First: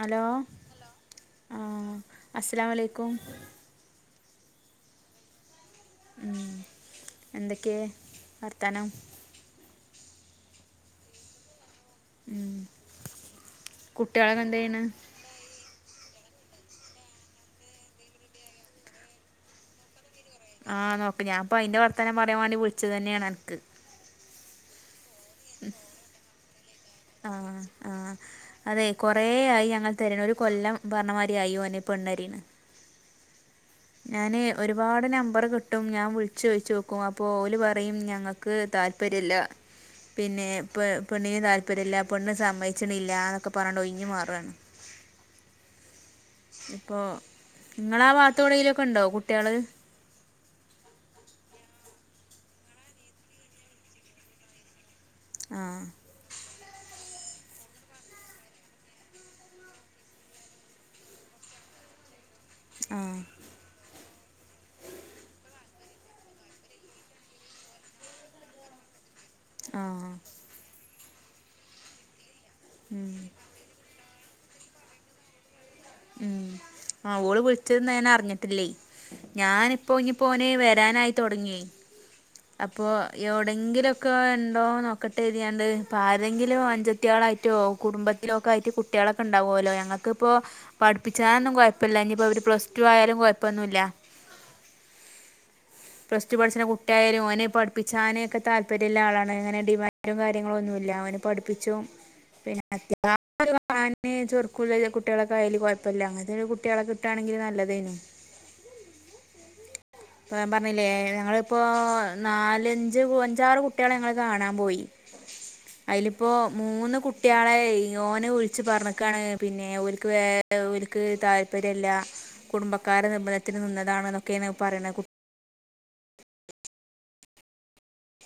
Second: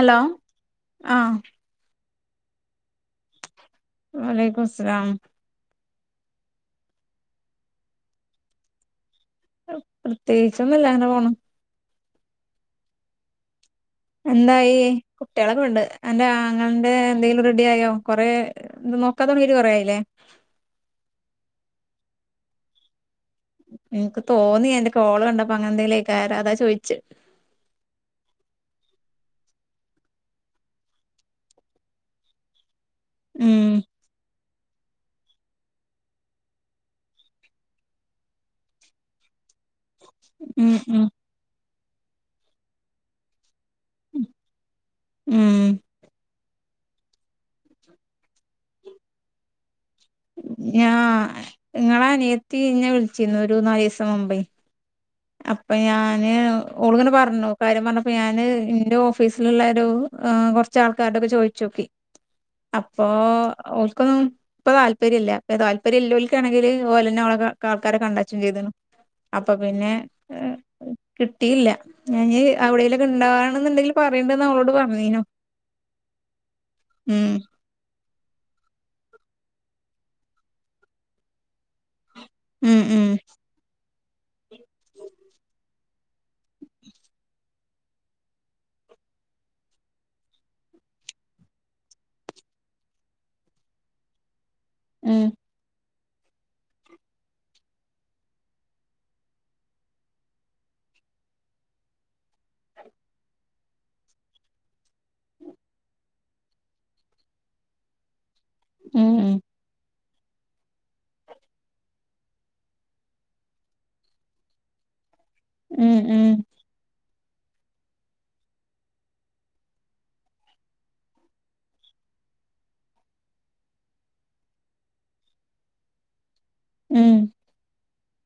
Hello ആഹ് ആഹ് അസലാം അലൈക്കും. വാ അലൈക്കും സലാം ഉം എന്തെക്കെ വർത്താനം? പ്രത്യേകിച്ചൊന്നുല്ല അങ്ങനെ പോണു ഉം കുട്ടികളൊക്കെ എന്ത് എന്തായി ചെയ്യണ് കുട്ടിളൊക്ക ഉണ്ട്. അന്റെ ആങ്ങളേൻ്റെ എന്തെങ്കിലും റെഡി ആയോ? കൊറേ ത് നോക്കാ തൊടങ്ങിട്ട് കൊറെയായില്ലേ? ആഹ് നോക്ക് ഞാൻ പ്പോ അയിന്റെ വർത്തനം പറയാൻ വേണ്ടി വിളിച്ചതന്നെയാണ്. എന്ക്ക് തോന്നി അന്റെ കോള് കണ്ടപ്പ അങ്ങനെന്തേല്അയ്ക്കാര അതാ ചോയിച്ചെ ആഹ് ആഹ് അതെ കൊറേയായി ഞങ്ങൾ തെരേണ് ഒരു കൊല്ലം പർണമാരിയായി ഓന് പെണ്ണ്എരിന്ന് ഉം ഞാന് ഒരുപാട് നമ്പറ് കിട്ടും ഞാൻ വിളിച്ചോയിച്ചോക്കും അപ്പോ ഓല് പറയും ഞങ്ങക്ക് താല്പര്യല്ല പിന്നെ ഉം പ് ഉം പെണ്ണിന് താല് പര്യല്ല പെണ്ണ് സമ്മയ്ച്ചിണില്ല ന്നൊക്ക പറണ്ടൊഴിഞ്ഞ് മാറാണ് ഉം ഇപ്പൊ ങ്ങളാവാത്തോടേയിലൊക്കെണ്ടോ കുട്ട്യാള് ഞാ ഇങ്ങളെ അനിയത്തിന്നെ വിളിച്ചിരുന്നു ഒരു നാലീസം മുമ്പേയ് ആ അപ്പൊ ഞാന് ഒള്ങ്ങനെ പർഞ്ഞു കാര്യം പർഞ്ഞപ്പോ ഞാന് ഇന്റെ ഓഫീസില്ള്ള ഒരു കൊർച്ചാൾക്കാരോടൊക്കെ ചോയ്ചോക്കി ആ അപ്പോ ഓൽക്കൊന്നുംപ്പ താല്പര്യല്ല താല്പര്യല്ലോൽക്കാണെങ്കില് ഓലെന്നെ ഓളെ ആൾക്കാരെ കണ്ടച്ചും ചെയ്തുണു അപ്പൊ ആ പിന്നെ [unintelligible] കിട്ടിയില്ല ഞാഞ്ഞി ഉം, അവിടേലൊക്കെണ്ടാവാണ് എന്നുണ്ടെങ്കിലും പറിണ്ട്ന്ന് അവളോട് പറഞ്ഞീനു ഉം ആ ഉം ഓള് വിൾച്ച്ന്നേനർ ഞ്ഞിട്ടില്ലേയ് ഞാനിപ്പോ ഇനി പോനെ വരാനായി തൊട്ങ്ങിയേയ് ഉം അപ്പൊ ഉം എവിടെങ്കിലും ക്ക ണ്ടോ നോക്കട്ടെ എതിയാണ്ട് ഇപ്പ ആരെങ്കിലും അഞ്ചത്യാളായിട്ടോ കുടുംബത്തിലൊക്കായിട്ട് കുട്ട്യാളൊക്കെ ണ്ടാവൂലോ ഞങ്ങൾക്കിപ്പോ പഠിപ്പിച്ചാനൊന്നും കൊഴപ്പല്ല ഇനിപ്പൊരു പ്ലസ് ടു ആയാലും കൊഴപ്പൊന്നുല്ല ഉം പ്ലസ് ടു പഠിച്ച്ണ കുട്ടിയായാലും ഓന് പഠിപ്പിച്ചാനൊക്കെ താല്പര്യള്ള ആളാണ് അങ്ങനെ ഡിമാൻറും കാര്യങ്ങളൊന്നുല്ല ഓന് പഠിപ്പിച്ചും പിന്നെ അത്യാ [unintelligible] ചുറുക്കുള്ള കുട്ട്യാളൊക്കെ ആയാല് കൊഴപ്പല്ല അങ്ങൻത്തെ കുട്ട്യാളെ കിട്ടാണെങ്കി നല്ലതേന് ഉം [unintelligible] ണ് ല്ലേ ഞങ്ങളിപ്പോ നാലഞ്ച് അഞ്ചാറ് കുട്ട്യാളെ ഞങ്ങള് കാണാൻ പോയി ഉം അതിലിപ്പോ ഉം മൂന്ന് കുട്ട കുട്ട്യാളെ ഓനെ വിളിച്ച് പറഞ്ക്കാണ് പിന്നെ ഓൽക്ക് വേ ഓൽക്ക് താല്പര്യല്ല കുടുംബക്കാര നിർബന്ധത്തിന് നിന്നതാണ് ന്നൊക്കെണ് പറയ്ണെ ഉം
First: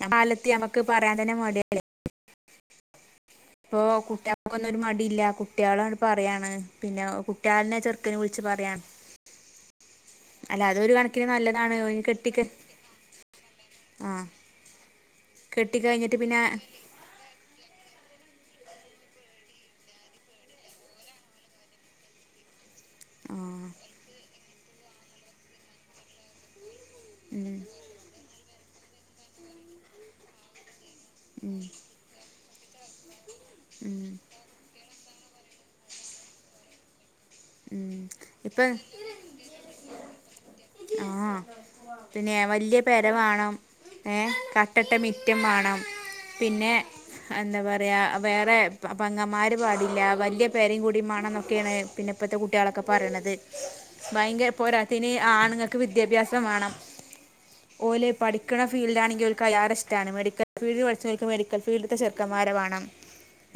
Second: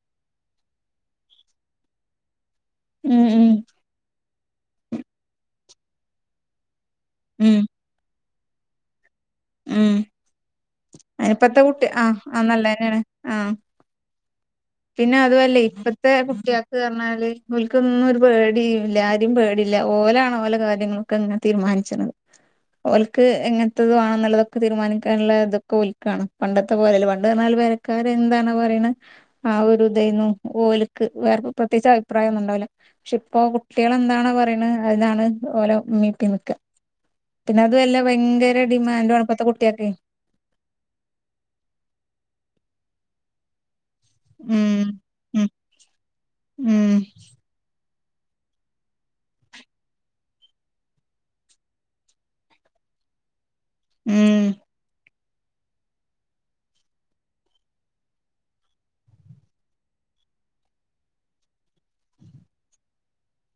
ആ കാലത്ത് ഞമ്മക്ക് പറയാന്തെന്നെ മടിയല്ലേ ഉം ഉം ഇപ്പൊ കുട്ട്യാക്കൊന്നൊരു മടില്ല കുട്ട്യാളാണ്ട് പറയാണ് പിന്നെ ഉം കുട്ട്യാളെന്നെ ചെറുക്കന് വി കുച്ച് പറയാം. ഉം അനിപ്പത്തെ നല്ലതാണ് കുട്ടി ഓന് ആഹ് ആ കെട്ടിക്ക നല്ലന്നെണ്. ആഹ് ആഹ് പിന്നെ അതുമല്ലേ കെട്ടി ഇപ്പത്തെ കഴിഞ്ഞിട്ട് പിന്നെ കുട്ടിയേൾക്ക് പറഞ്ഞാല് ഓൻക്ക് ഒന്നും ഒരു പേ ടിയൂല്ല. ആരും പേടില്ല. ഓലാണ് ഓല കാര്യങ്ങളൊക്കെ ഇങ്ങനെ തീരുമാനിച്ണത്. ഓല്ക്ക് ആഹ് എങ്ങനത്തത് വാണംന്നുള്ളത് ക്കെ തീരുമാനിക്കാനുള്ള ഇതൊക്കെ ഓൽക്കാണ്. പണ്ട ത്തെ പോലെല്ല. പണ്ട് ഉം പറഞ്ഞാൽ പെരക്കാര് എന്താണൊ പറിണത് ആ ഒരു ഇതേന്നു. ഓല് വേർ ഉം പ്രത്യേകിച്ച് അഭിപ്രായം ഒന്നും ഉണ്ടാവില്ല [unintelligible] ഇപ്പൊ കുട്ടികൾ ഉം എന്താണോ പറയണ് അതിനാണ് ഓരോ മീട്ടി നിക്ക പിന്നെ അതും ഉം അല്ല ഭയങ്കര ഇപ്പൊ ഡിമാൻഡും ആണ് ഇപ്പഴത്തെ കുട്ടികൾക്ക് ആഹ് പിന്നെ വലിയ പെര വേണം ഏഹ് കട്ടയിട്ട മിറ്റം ഉം വേണം പിന്ന ഉം എന്താ പറ വേറെ പെങ്ങന്മാർ പാടില്ല വലിയ പെരേം കൂടി മാണം എന്നൊക്കെയാണ് പിന്നെ ഇപ്പോഴത്തെ കുട്ടികളൊക്കെ പറയണത് ഭയങ്കര ഉം പോരാത്തതിന് ആണുങ്ങൾക്ക് വിദ്യാഭ്യാസം വേണം ഓല് പഠിക്കണ ഫീൽഡ് ആണെങ്കിൽ ഓല്ക്ക് അയാടെ ഇഷ്ടമാണ് മെഡിക്കൽ ഫീൽഡിൽ പഠിച്ചവർക്ക് മെഡിക്കൽ ഫീൽഡിത്തെ ചെറുക്കൻമാരേ വേണം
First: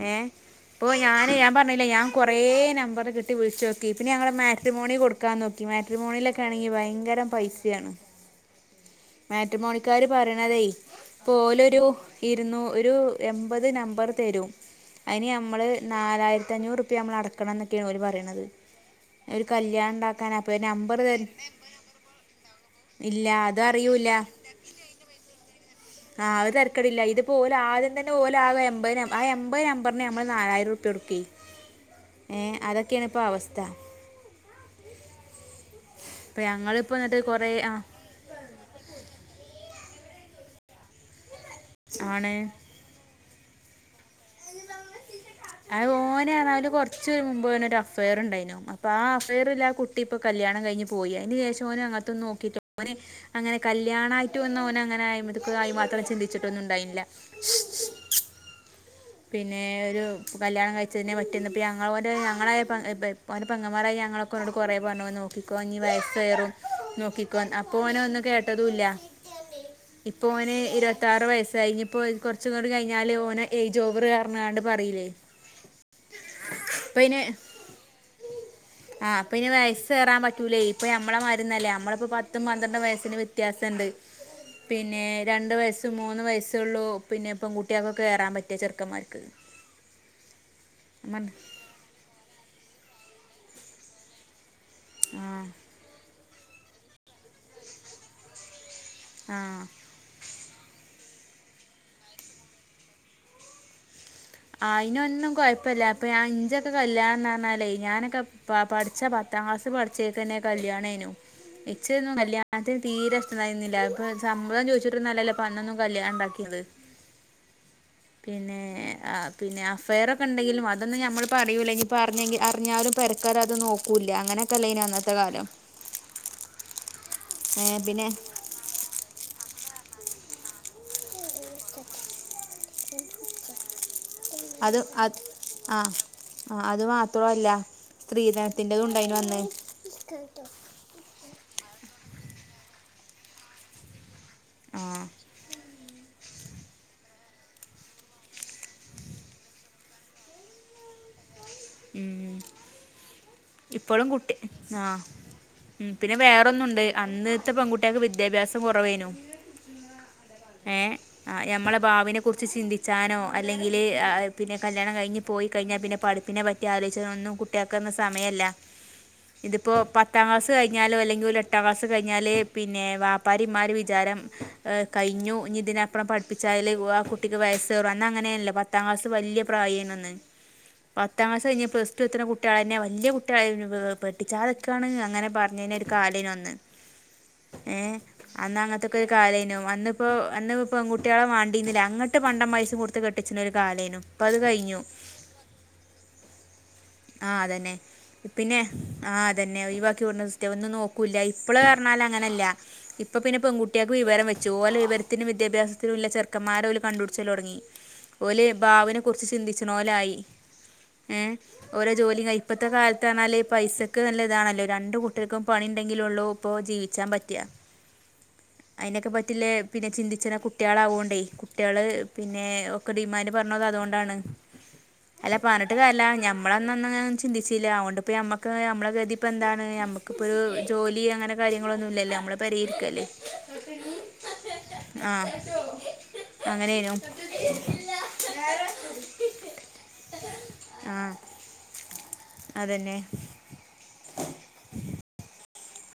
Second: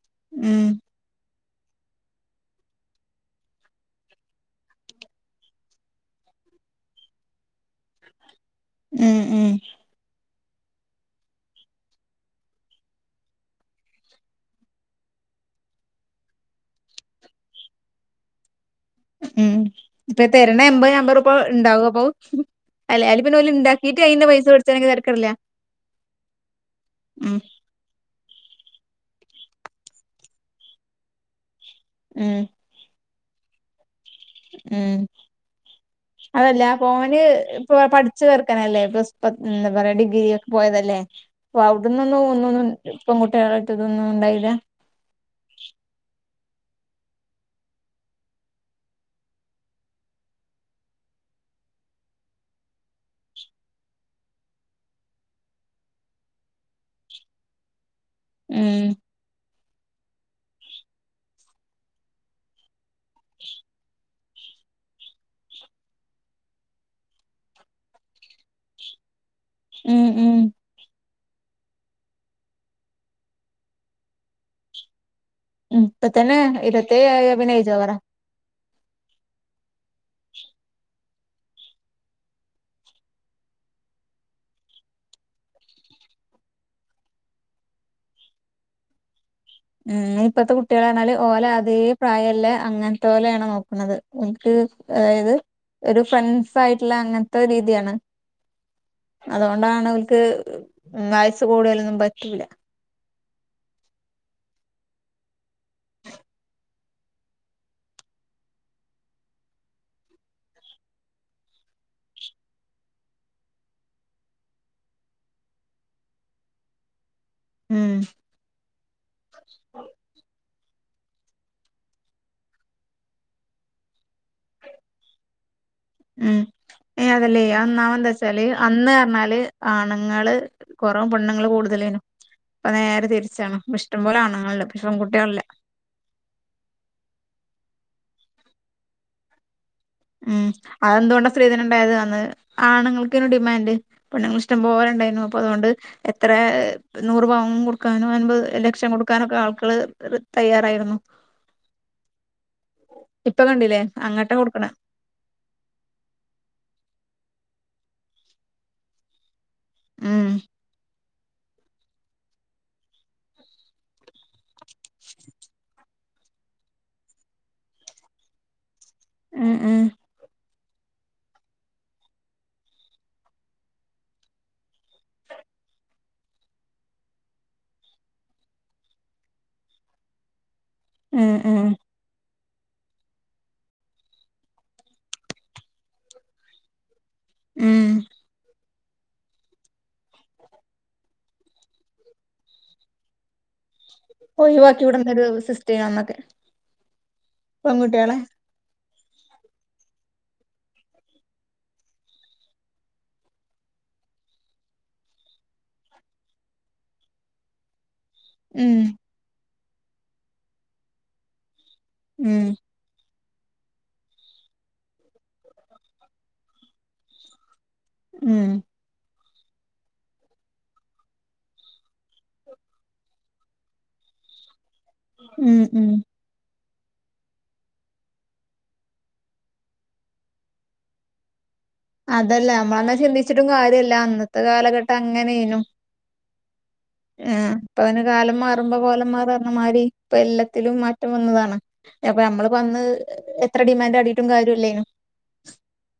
ഏഹ് ഉം ഇപ്പോ ഞാന് ഞാൻ പ ഞാൻ കുറേ നമ്പർ കി വിളിച്ച് നോക്കി പിന്നെ ഞങ്ങൾ മാട്രിമോണി കൊടുക്കാൻ നോക്കി മാട്രമോണിയിലൊക്കെ ആണെങ്കിൽ ഭയങ്കര പൈസയാണ് ഉം ഉം മാട്രിമോണിക്കാര് പറ പോലരു ഇരുന്നൂ ഒരു എൺപത് നമ്പർ തരും അതിനി നമ്മള് നാലായിരത്തി അഞ്ഞൂറ് നമ്മൾ അടക്കണം എന്നൊക്കെയാണ് ഓര് പ പറയണത് ഉം ഇപ്പൊ ഉണ്ടാക്കാനാ അപ്പൊ തരണ എമ്പത് നമ്പർ അമ്പത് തരും റുപ്യ ഉണ്ടാവും അപ്പൊ [unintelligible] ഇല്ല പിന്നെ ഓല് അത് ഇണ്ടാക്കിട്ട് അറിയൂല്ല അയിന്റെ പൈസ പിടിച്ചണെങ്കിൽ തരക്കേടില്ല ആഹ് അത് തരക്കേടില്ല ഇതിപ്പോ ഉം ഓല് ആദ്യം [unintelligible] ആ എൺപത് നമ്പറിന് നമ്മൾ നാലായിരം രൂപ്യ കൊടുക്കേ ഉം ഏഹ് അതൊ [unintelligible] അവസ്ഥ ഉം ഇപ്പം അതല്ല ഞങ്ങളിപ്പോൾ പോന് എന്നിട്ട് കുറേ ആ ഇപ്പൊ പഠിച്ചു [unintelligible] വേറെ ഡിഗ്രി ഒക്കെ പോയതല്ലേ അപ്പോ അവിടുന്നൊന്നും ആണ് ഒന്നും പെൺകുട്ടികളായിട്ട് ഇതൊന്നും ഉണ്ടായി അത് ഓനാ കുറച്ച് മുമ്പ് അവനൊരു അഫയർ ഉണ്ടായിരുന്നു അപ്പൊ ആ അഫയറിലെ ആ കുട്ടി ഇപ്പോ കല്യാണം കഴിഞ്ഞ് പോയി അതിന് ശേഷം ഓൻ [unintelligible] ഓന് അങ്ങനെ കല്യാണായിട്ട് ഒന്നും ഓനങ്ങനെ [unintelligible] ചിന്തിച്ചിട്ടൊന്നും ഉണ്ടായില്ല ഉം പിന്നെ ഒരു കല്യാണം കഴിച്ചതിനെ [unintelligible] ഓന് പെങ്ങമ്മാരായി ഞങ്ങൾ [unintelligible] കൊറേ പറഞ്ഞു നോക്കിക്കോ നീ വയസ് കയറും നോക്കിക്കോ അപ്പോ ഓൻ ഒന്നും കേട്ടതും ഇല്ല ഉം ഇപ്പോ ഉം ഓന് ഇരു ത്താറ് വയസ് ആയി ഇനിയിപ്പോ കുറച്ചും കൂടി കഴിഞ്ഞാല് ഓന് എ [unintelligible] പറയിലേ ഉം ഇപ്പ തന്നെ പിന്നെ ഇരുപത്തേഴായ ഏജ് ഓവറാ ആഹ് പിന്നെ വയസ് കയറാൻ പറ്റൂലേ ഇപ്പ നമ്മളെ മാരിന്നൊല്ല നമ്മളിപ്പോ പത്തും പന്ത്രണ്ടും വയസ്സിന് വ്യത്യാസണ്ട്. പിന്നെ രണ്ട് വയസ്സ് മൂന്ന് വയസ്സുള്ളൂ പിന്നെ ഇപ്പം കുട്ടികൾക്കൊ കേറാ റ്റും ചെറുക്കമാര്ക്ക് ഉം ഇപ്പത്തെ കുട്ടികളാഞ്ഞാല് ഓലെ അതേ പ്രായല്ലേ അങ്ങനെ ത്തോലാണ് നോക്കണത് ട്ട് അതായത് ആ ഒരു ഫ്രണ്ട്സ് ആയിട്ടുള്ള അങ്ങൻത്തെ രീതിയാണാ ആഹ് അതുകൊണ്ടാണ് ഓല്ക് വയസ്സ് കൂടിയാലൊന്നും പറ്റൂല്ല ആയിനൊന്നും കൊഴപ്പല്ല അപ്പേ ഞാൻ എഞ്ചൊക്കെ കല്യാണംന്ന് പറഞ്ഞാലേ ഞാനൊക്കെ പ പഠിച്ചാ പത്താം ക്ലാസ് പഠിച്ചേക്കന്നെ കല്യാണേനു ഇച്ച്ന്നും കല്യാണത്തിന് തീരെ ഇഷ്ടരുണ്ടാരുന്നില്ല ഇപ്പേ ചമ്മതം ചോയിച്ചിട്ര് നഅല്ലല്ലോ പ അന്നൊന്നും കല്യാണഉണ്ടാക്കിയത് ഉം പിന്നെ ആഹ് പിന്നെ അഫ്‌യർ ഒക്കെ ഉണ്ടെങ്കിലും അത് അതൊന്ന് ഞമ്മള് പറയൂലെങ്കിൽ പറഞ്ഞങ്കി അറിഞ്ഞാലും പെരക്കാര് അത് നോക്കൂല്ല അങ്ങനക്ക ലൈനാ അന്നത്തെ കാലം ഉം ഏഹ് അതല്ലേ യ ഏഹ് ഒന്നാമെന്ത് പിന്നെ വെച്ചാലെ അന്ന് പർഞാല് ആണുങ്ങള് കൊറവും പെണ്ണുങ്ങള് കൂടുതലേനും ഇപ്പ നേരെ തിരിച്ചാണ് പഷ് അത് അത് ആഹ് ആഹ് അത് മാത്രോ അല്ല സ്ത്രീധനത്തിന്റതും ഉണ്ടായിനു അന്ന് ഉം അത് എന്തുകൊണ്ടാ സ്ത്രീധനംണ്ടായത് ന്ന് ആണുങ്ങൾക്കെന്ന ഡിമാൻഡ് പെണ്ണുങ്ങള് ഇഷ്ടം പോലെ ആഹ് ഉണ്ടായിന്നു അപ്പോ അതുകൊണ്ട് എത്രേ നൂറ് പവും കൊടുക്കാനും അൻപത് ലക്ഷം കൊടുക്കാനൊക്ക ആൾക്കള് ത്‌റ് തയ്യാറായിരുന്നു ഉം ഇപ്പൊ കണ്ടില്ലേ ഇപ്പോളും അങ്ങട്ടാ കുട്ടി കൊടുക്കണെ ആഹ് ഉം പിന്നെ വേറ ഒന്നുണ്ട് അന്ന്ത്തെ പെങ്കുട്ടികക്ക് വിദ്യാഭ്യാസം കൊറവേനു ഉം ഏഹ് ഞമ്മളെ ബാവിനെക്കുറിച്ച് ചിന്തിച്ചാനോ അല്ലെങ്കില് ആഹ് പിന്നെ കല്യാണം കഴിഞ്ഞ് പോയികഴിഞ്ഞാ പിന്നെ പഠിപ്പിനെപ ത്യാലോയിച്നൊന്നും കുട്ടിയാക്ക് ഒന്നും സമയല്ല ഉം ഇതിപ്പോ ഉം പത്താം ക്ലാസ് ത് കഴിഞ്ഞാലോ അല്ലെങ്കി ഒരു എട്ടാം ക്ലാസ്സ് കഴിഞ്ഞാല് പിന്നെ വാപ്പാരെംമ്മാരേം വിചാരം കഴിഞ്ഞു ഇതിനപ്പുറം പഠിപ്പിച്ചാല് വ്വാ ആ കുട്ടിക്ക് വയസേറും അന്ന് അങ്ങനെ അല്ലേ പത്താം ക്ലാസ്സ് വല്യയ പ്രായേന്ന് അന്ന് പത്താം ഉം ക്ലാസ് കഴിഞ്ഞ് ഉം പ്ലസ്ടു എത്തന കു കുട്ടികളന്നെ വല്യയ കുട്ടി ആയീനുവ് പെട്ടിച്ചാതൊക്കാണ് അങ്ങനെ പറഞ്ഞെന് ഒരു കാലേനു അന്ന് ഉം ഏഹ് അന്നാങ്ങ [unintelligible] അന്നപ്പോ അന്ന് പെങ്ങുട്ടികളെ വാണ്ടിനില ആഗട്ട് പണ്ടൊമ് പൈസേം കൊടുത്ത് കെട്ടിച്ചിനേലും ഓയിവാക്കി വിടണ്ടൊരു സിസ്റ്റം [unintelligible] ആഹ് അത് തന്നെ പിന്നെ ആഹ് അത് തന്നെ ഒഴിവാക്കി വിടണ സിസ്റ്റം ഇന്ന് നോക്കൂല്ല ഇപ്പോളെ പറഞ്ഞാല് അങ്ങനല്ല ഇപ്പൊ പിന്നെ പെൺകുട്ടിയക്ക് വിവരം വെച്ചു ഓലെ വിവരത്തിനും വിദ്യാഭ്യാസത്തിനും ഒള്ള ചെറുക്കന്മാര കണ്ടുപടിച്ചല് തൊടങ്ങി ഓലെ ഉം ബാവിനെ കുറിച്ച് ചിന്തി ച്ചിനോലായി ഏഹ് ഓരോ ജോലി ഉം ഇപ്പഴത്തെ കാലത്താണാല് പൈസക്ക് നല്ല ഇതാണല്ലോ രണ്ട് കുട്ടികൾക്കും പണി ണ്ടെങ്കിലെ ഒള്ളൂ ഇപ്പോ ജീവിച്ചാൻ പറ്റിയ ഉം അയിനൊക്കെ പ വീട്ടിലെ പിന്നെ ചിന്തിച്ച കുട്ടികള ആവോണ്ടേ കുട്ടികള് പിന്നെ ഒക്കെ ഡിമാൻഡ് പറഞ്ഞത് അതൊണ്ടാണ് അല്ല ഉം പറ ത് ഉം അല്ല ഞമ്മള് അന്നൊന്നും അങ്ങനെ ചിന്തിച്ചില്ല അതുകൊണ്ട്പ്പോ മ്മക്ക് നമ്മുടെ ഗതി ഇപ്പോ എന്താണ് ഞമ്മക്കിപ്പോ ഒരു ജോലി അങ്ങനെ കാര്യങ്ങളൊന്നും ഇല്ലല്ലോ നമ്മൾ അതല്ല നമ്മളന്നാ പെരയിരിക്കല്ലേ ചിന്തിച്ചിട്ടും കാര്യല്ല അന്നത്തെ കാലഘട്ടം ആ അങ്ങനെയ്നു അങ്ങനെയേനു ആ ഇപ്പം കാലം മാറുമ്പോ കോലം മാറന്ന മാതിരി ഇപ്പ എല്ലാത്തി ആ മാറ്റം വന്നതാണ് അപ്പൊ നമ്മള് അന്ന് അതന്നെ എത്ര ഡിമാൻഡ് കടിട്ടും കാര്യല്ലേ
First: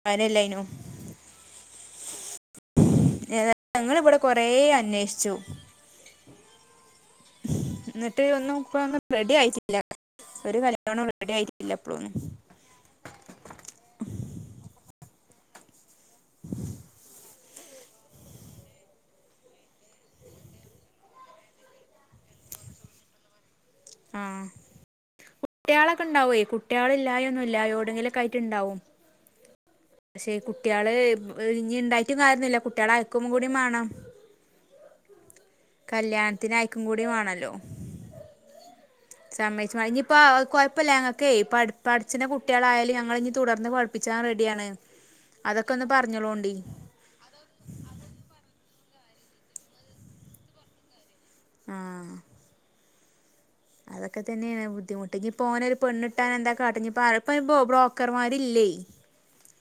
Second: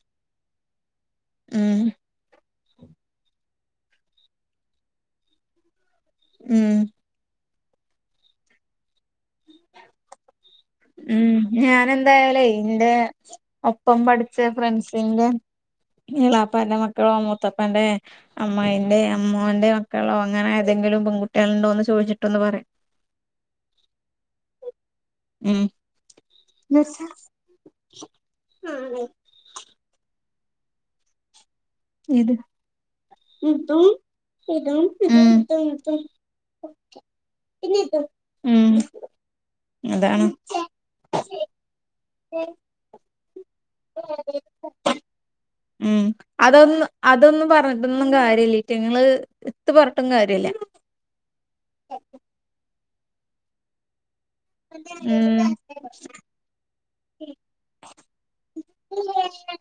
അയനെല്ലെനു ഉം ഞങ്ങളിവിടെ കൊറേ അന്വേഷിച്ചു ഉം എന്നിട്ട് ഒന്നും ഇപ്പൊന്നും റെഡി ആയിട്ടില്ല ഒരു കല്യാണം റെഡി ഉം ആയിട്ടില്ല ഞൻ ഇപ്പോഴൊന്നും എന്തായാലേ ഇന്റെ ഒപ്പം പഠിച്ച ഫ്രണ്ട്സിന്റെ ളാപ്പാന്റെ മക്കളോ മൂത്ത പ്പൻ്റെ അമ്മായിന്റെ അമോന്റെ മക്കളോ അങ്ങനെ ഏതെങ്കിലും പെൺകുട്ടികളുണ്ടോ എന്ന് ചോദിച്ചിട്ടൊന്ന് പറയാ ആഹ് കുട്ട്യാളൊക്കെ ഉണ്ടാവ്‌വേ കുട്ട്യാളില്ലായൊന്നുമില്ലാ എവിയോടെങ്കിലും ആയിട്ട് ഉണ്ടാവും പക്ഷേ കുട്ട്യാള് ഇനി ഇണ്ടായിട്ടും ഇത് കാര്യന്നുമില്ല കുട്ട്യാള് അയക്കും കൂടി വേണം ഉം കല്യാണത്തിന് അയക്കും കൂടി വേണല്ലോ ഉം സമയിച്ച ഇനിപ്പം അതാണ് കൊഴപ്പില്ല ഞങ്ങക്കേ പഠിച്ച പഠിക്കുന്ന കുട്ട്യാളായാലും ഞങ്ങ ഇനി തുടർന്ന് പഠിപ്പിച്ചാൻ റെഡിയാണ് അതൊക്കെ ഒന്ന് ഉം പറഞ്ഞോളോണ്ടി അതൊന്ന് അതൊന്നും പറഞ്ഞിട്ടൊന്നും കാര്യമില്ല ഇങ്ങള് ത്ത് പറഞ്ഞിട്ടും കാര്യല്ല ആഹ് ഉം ബുദ്ധിമുട്ട് ഇനിയിപ്പോ ഓനൊരു പെണ്ണിട്ടാൻ എന്താ കാട്ട ഇനിയിപ്പോ ഇപ്പൊ ബ്രോക്കർമാരില്ലേ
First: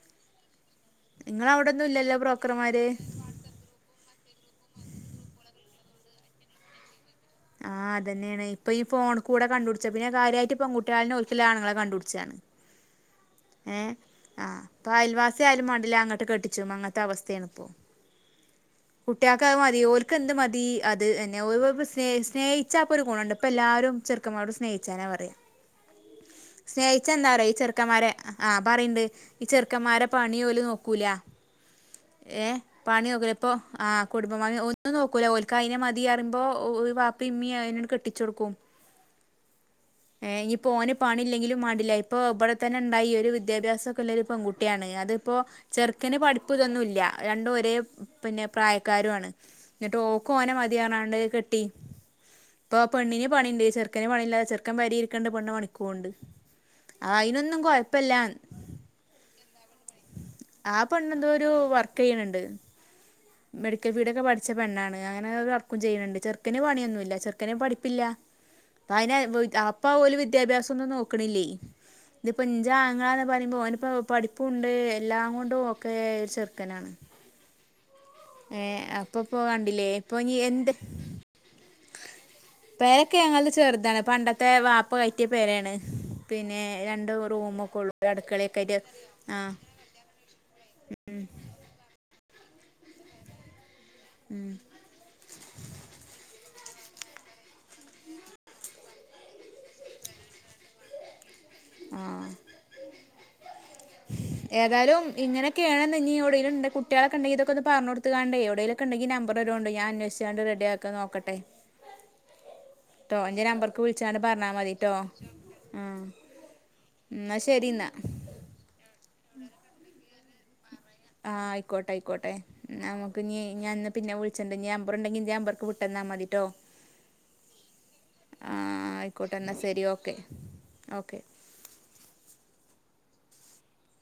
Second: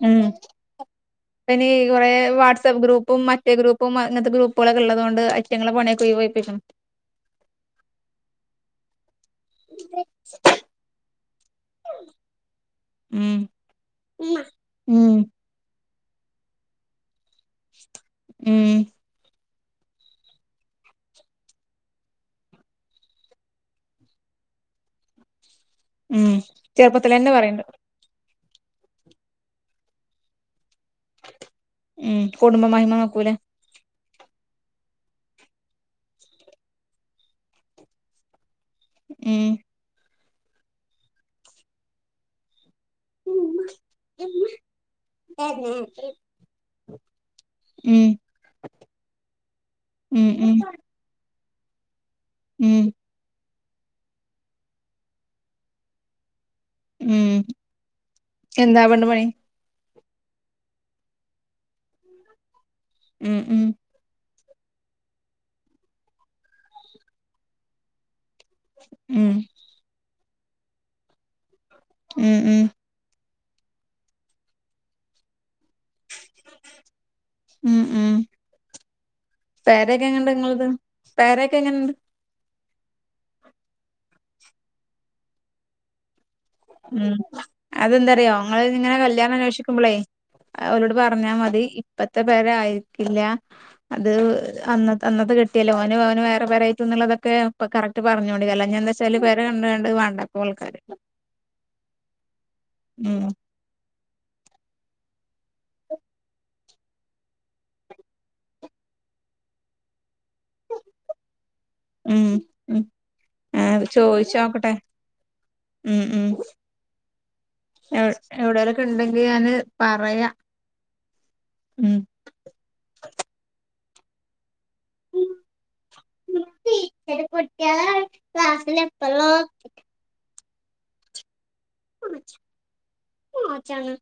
ഉം നിങ്ങള പ്പയ്ന് അവിടൊന്നും കൊറേ ഇല്ലല്ലോ വാട്സആപ്പ് ബ്രോക്കർമാര് ഗ്രൂപ്പും മറ്റേ ഗ്രൂപ്പും അങ്ങനത്തെ ഗ്രൂപ്പുംക്കെ ഉള്ളത് കൊണ്ട് അറ്റങ്ങളെ പണിയൊക്കെ പോയി പോയി [unintelligible] ആഹ് അതന്നെയാണ് ഇപ്പൊ ഈ പോ കൂടെ കണ്ടു പിടിച്ച പിന്നെ കാര്യായിട്ട് പൺുട്ടികളെ ഓൽക്ക്ള്ള ആണുങ്ങളെ കണ്ടപിടിച്ചാണ് ഉം ഏ ആ അപ്പൊ ഉം അയൽവാസി ആയാലും ല്ല അങ്ങട്ട് കട്ടിച്ചും അങ്ങത്തെ അവസ്ഥ ഉം കുട്ട്യാ മതി ഓൽക്ക്ന്ത് മതി അത് എന്നെ ഓല് സ്‌നേ സ്നേഹിച്ചാ അപ്പൊ ഒരു ഗുണുണ്ട് ഇപ്പൊ എല്ലാരും ചെറുക്കമാരോട് സ്നേഹിച്ചാനാ പറയാം ഉം ചെറുപ്പത്തി എന്നെ പറയണ്ട് ആഹ് പറയണ്ട് ഈ ചെറുക്കന്മാരെ പണി പോലും നോക്ക കൂല ഉം ഏ കുടുംബ മഹിമ പണി നോക്കൂല ഇപ്പോൾ ആ കുടുംബമാ ഒന്നും നോക്കൂല ഒൽക്ക അയ്നെ മതിയറുമ്പോൾ പിമ്മിയ അതിനോട് കെട്ടിച്ചു കൊടുക്കും ഉം ഇനി പോ ഓന് പണില്ലെങ്കിലും മാണ്ടില്ല ഇപ്പൊ ഇവിടെ തന്നെ ഉണ്ടായി ഈ ഒരു വിദ്യാഭ്യസൊക്കെ ഉള്ള ഒരു പെകുട്ടിയാണ് അതിപ്പോ ചെറുക്കന് പഠപ്പ് തൊന്നും ഇല്ല രണ്ടും ഒരേ ഉം പിന്നെ പ്രായക്കാരുണ് എന്നിട്ട് ഓക്ക് ഉം ഓനെ ഉം മതിയാണാണ്ട് കുട്ടി ഇപ്പൊ ഉം പെണ്ണിന് പണിണ്ട് ചെറുക്കന് പണില്ലാതെ ചെറുക്കൻ പെരെയിരിക്കണ്ട് പെണ്ണ് പണിക്കൊണ്ട് ഉം എന്താ പെണ്ണ് പണി ആ പെണ്ണ് എന്തോ ഒരു വർക്ക് ചെയ്യണണ്ട് ഉം ഉം മിടക്ക വിടെക്ക പട പച്ച പെണ്ണാണ് അങ്ങനെ വർക്കും ചെയ്യുന്നുണ്ട് ചെറുക്കന് പണിയൊന്നുല്ല ചെറുക്കന് പഠിപ്പില്ല അയിന ഉം അപ്പാ ഓല് ദ്യാഭ്യാസൊന്നും നോക്കണില്ലേ ഉം ഇത്പ്പ ഉം ഇഞ്ചാങ്ങള പറയുമ്പോ ഓനിപ്പോ പഠിപ്പുണ്ട് എല്ലാം കൊണ്ടും ഒ ഒക്കെ ചെറുക്കനാണ് ഉം ഉം ഏ അപ്പൊ പോകണ്ടില്ലേ പേരൊക്കെ ഇപ്പൊ എങ്ങണ്ട് നീ നിങ്ങളത് എന്ത് പേരൊക്കെ എങ്ങനെണ്ട് പേരൊക്കെ ഞങ്ങ ചെറുതാണ് പണ്ടത്തെ വാപ്പ കയറ്റിയ പേരാണ് പിന്നെ രണ്ട് ഉം റൂമൊക്കെ ഉള്ളൂ അതെന്താറിയോ അടുക്കളയൊക്കെ നിങ്ങള് ആയിട്ട് ഇങ്ങനെ കല്യാണം ആ അന്വേഷിക്കുമ്പോളേ അവരോട് പറഞ്ഞാ മതി ഇപ്പത്ത പേര ആയിരിക്കില്ല അത് അന്ന അന്നത്തെ കിട്ടിയല്ലോ ഓനും അവന വേ ഇ പരന്നുള്ളതൊക്കെ കറക്ട് പറഞ്ഞോണ്ടിക്കല്ലന്താ വെച്ചാല് പെരെ കണ്ട കണ്ടത് വേണ്ടപ്പോ ആൾക്കാര് ആ ഉം ഏതായാലും ഇങ്ങനെക്കെണെന്ന് ഇനി എവിടെണ്ട് കുട്ട്യാളെക്കെണ്ടെങ്കിൽ ഇതൊക്കെന്ന് പറഞ്ഞൊടുത്തുകാണ്ടേ എവിടേലൊക്കെണ്ടെങ്കിൽ നമ്പറെരൊണ്ടു. ഞാൻ അന്വേഷി ചാണ്ട് റെഡി ആക്കാൻ നോക്കട്ടെ ഉ, ട്ടോ എൻ്റെ നമ്പർക്ക് വിളിച്ചാണ്ട് പറഞ്ഞാൽ ചോദിച്ചോോക്കട്ടെ മതിട്ടോ ആ ഉ- ഉ എന്നാൽ ശരി എന്നാൽ എവ് എവിടെലൊക്കെ ണ്ടെങ്കിൽ ഞാാന് പറയാ- ആഹ ഐക്കോട്ടയ്ക്കോട്ടെ നമുക്ക്ഞ് ഞാന്ന് പിന്നെ വിളിച്ചണ്ട് ഞ്ഞം മ്പർ ഉം ണ്ടെങ്കിൽന്തന്റെമ്പേർക്ക് വിട്ടന്നാൽ മതി ട്ടോ ടീച്ചർ കുട്ടികളെ ആ ക്ലാസ്സിൽ എപ്പോഴും ആയിക്കോട്ടൊൽ ശരി ഓക്കെ- ഓക്കെ [unintelligible] പൊ അച്ചാ ന്ന്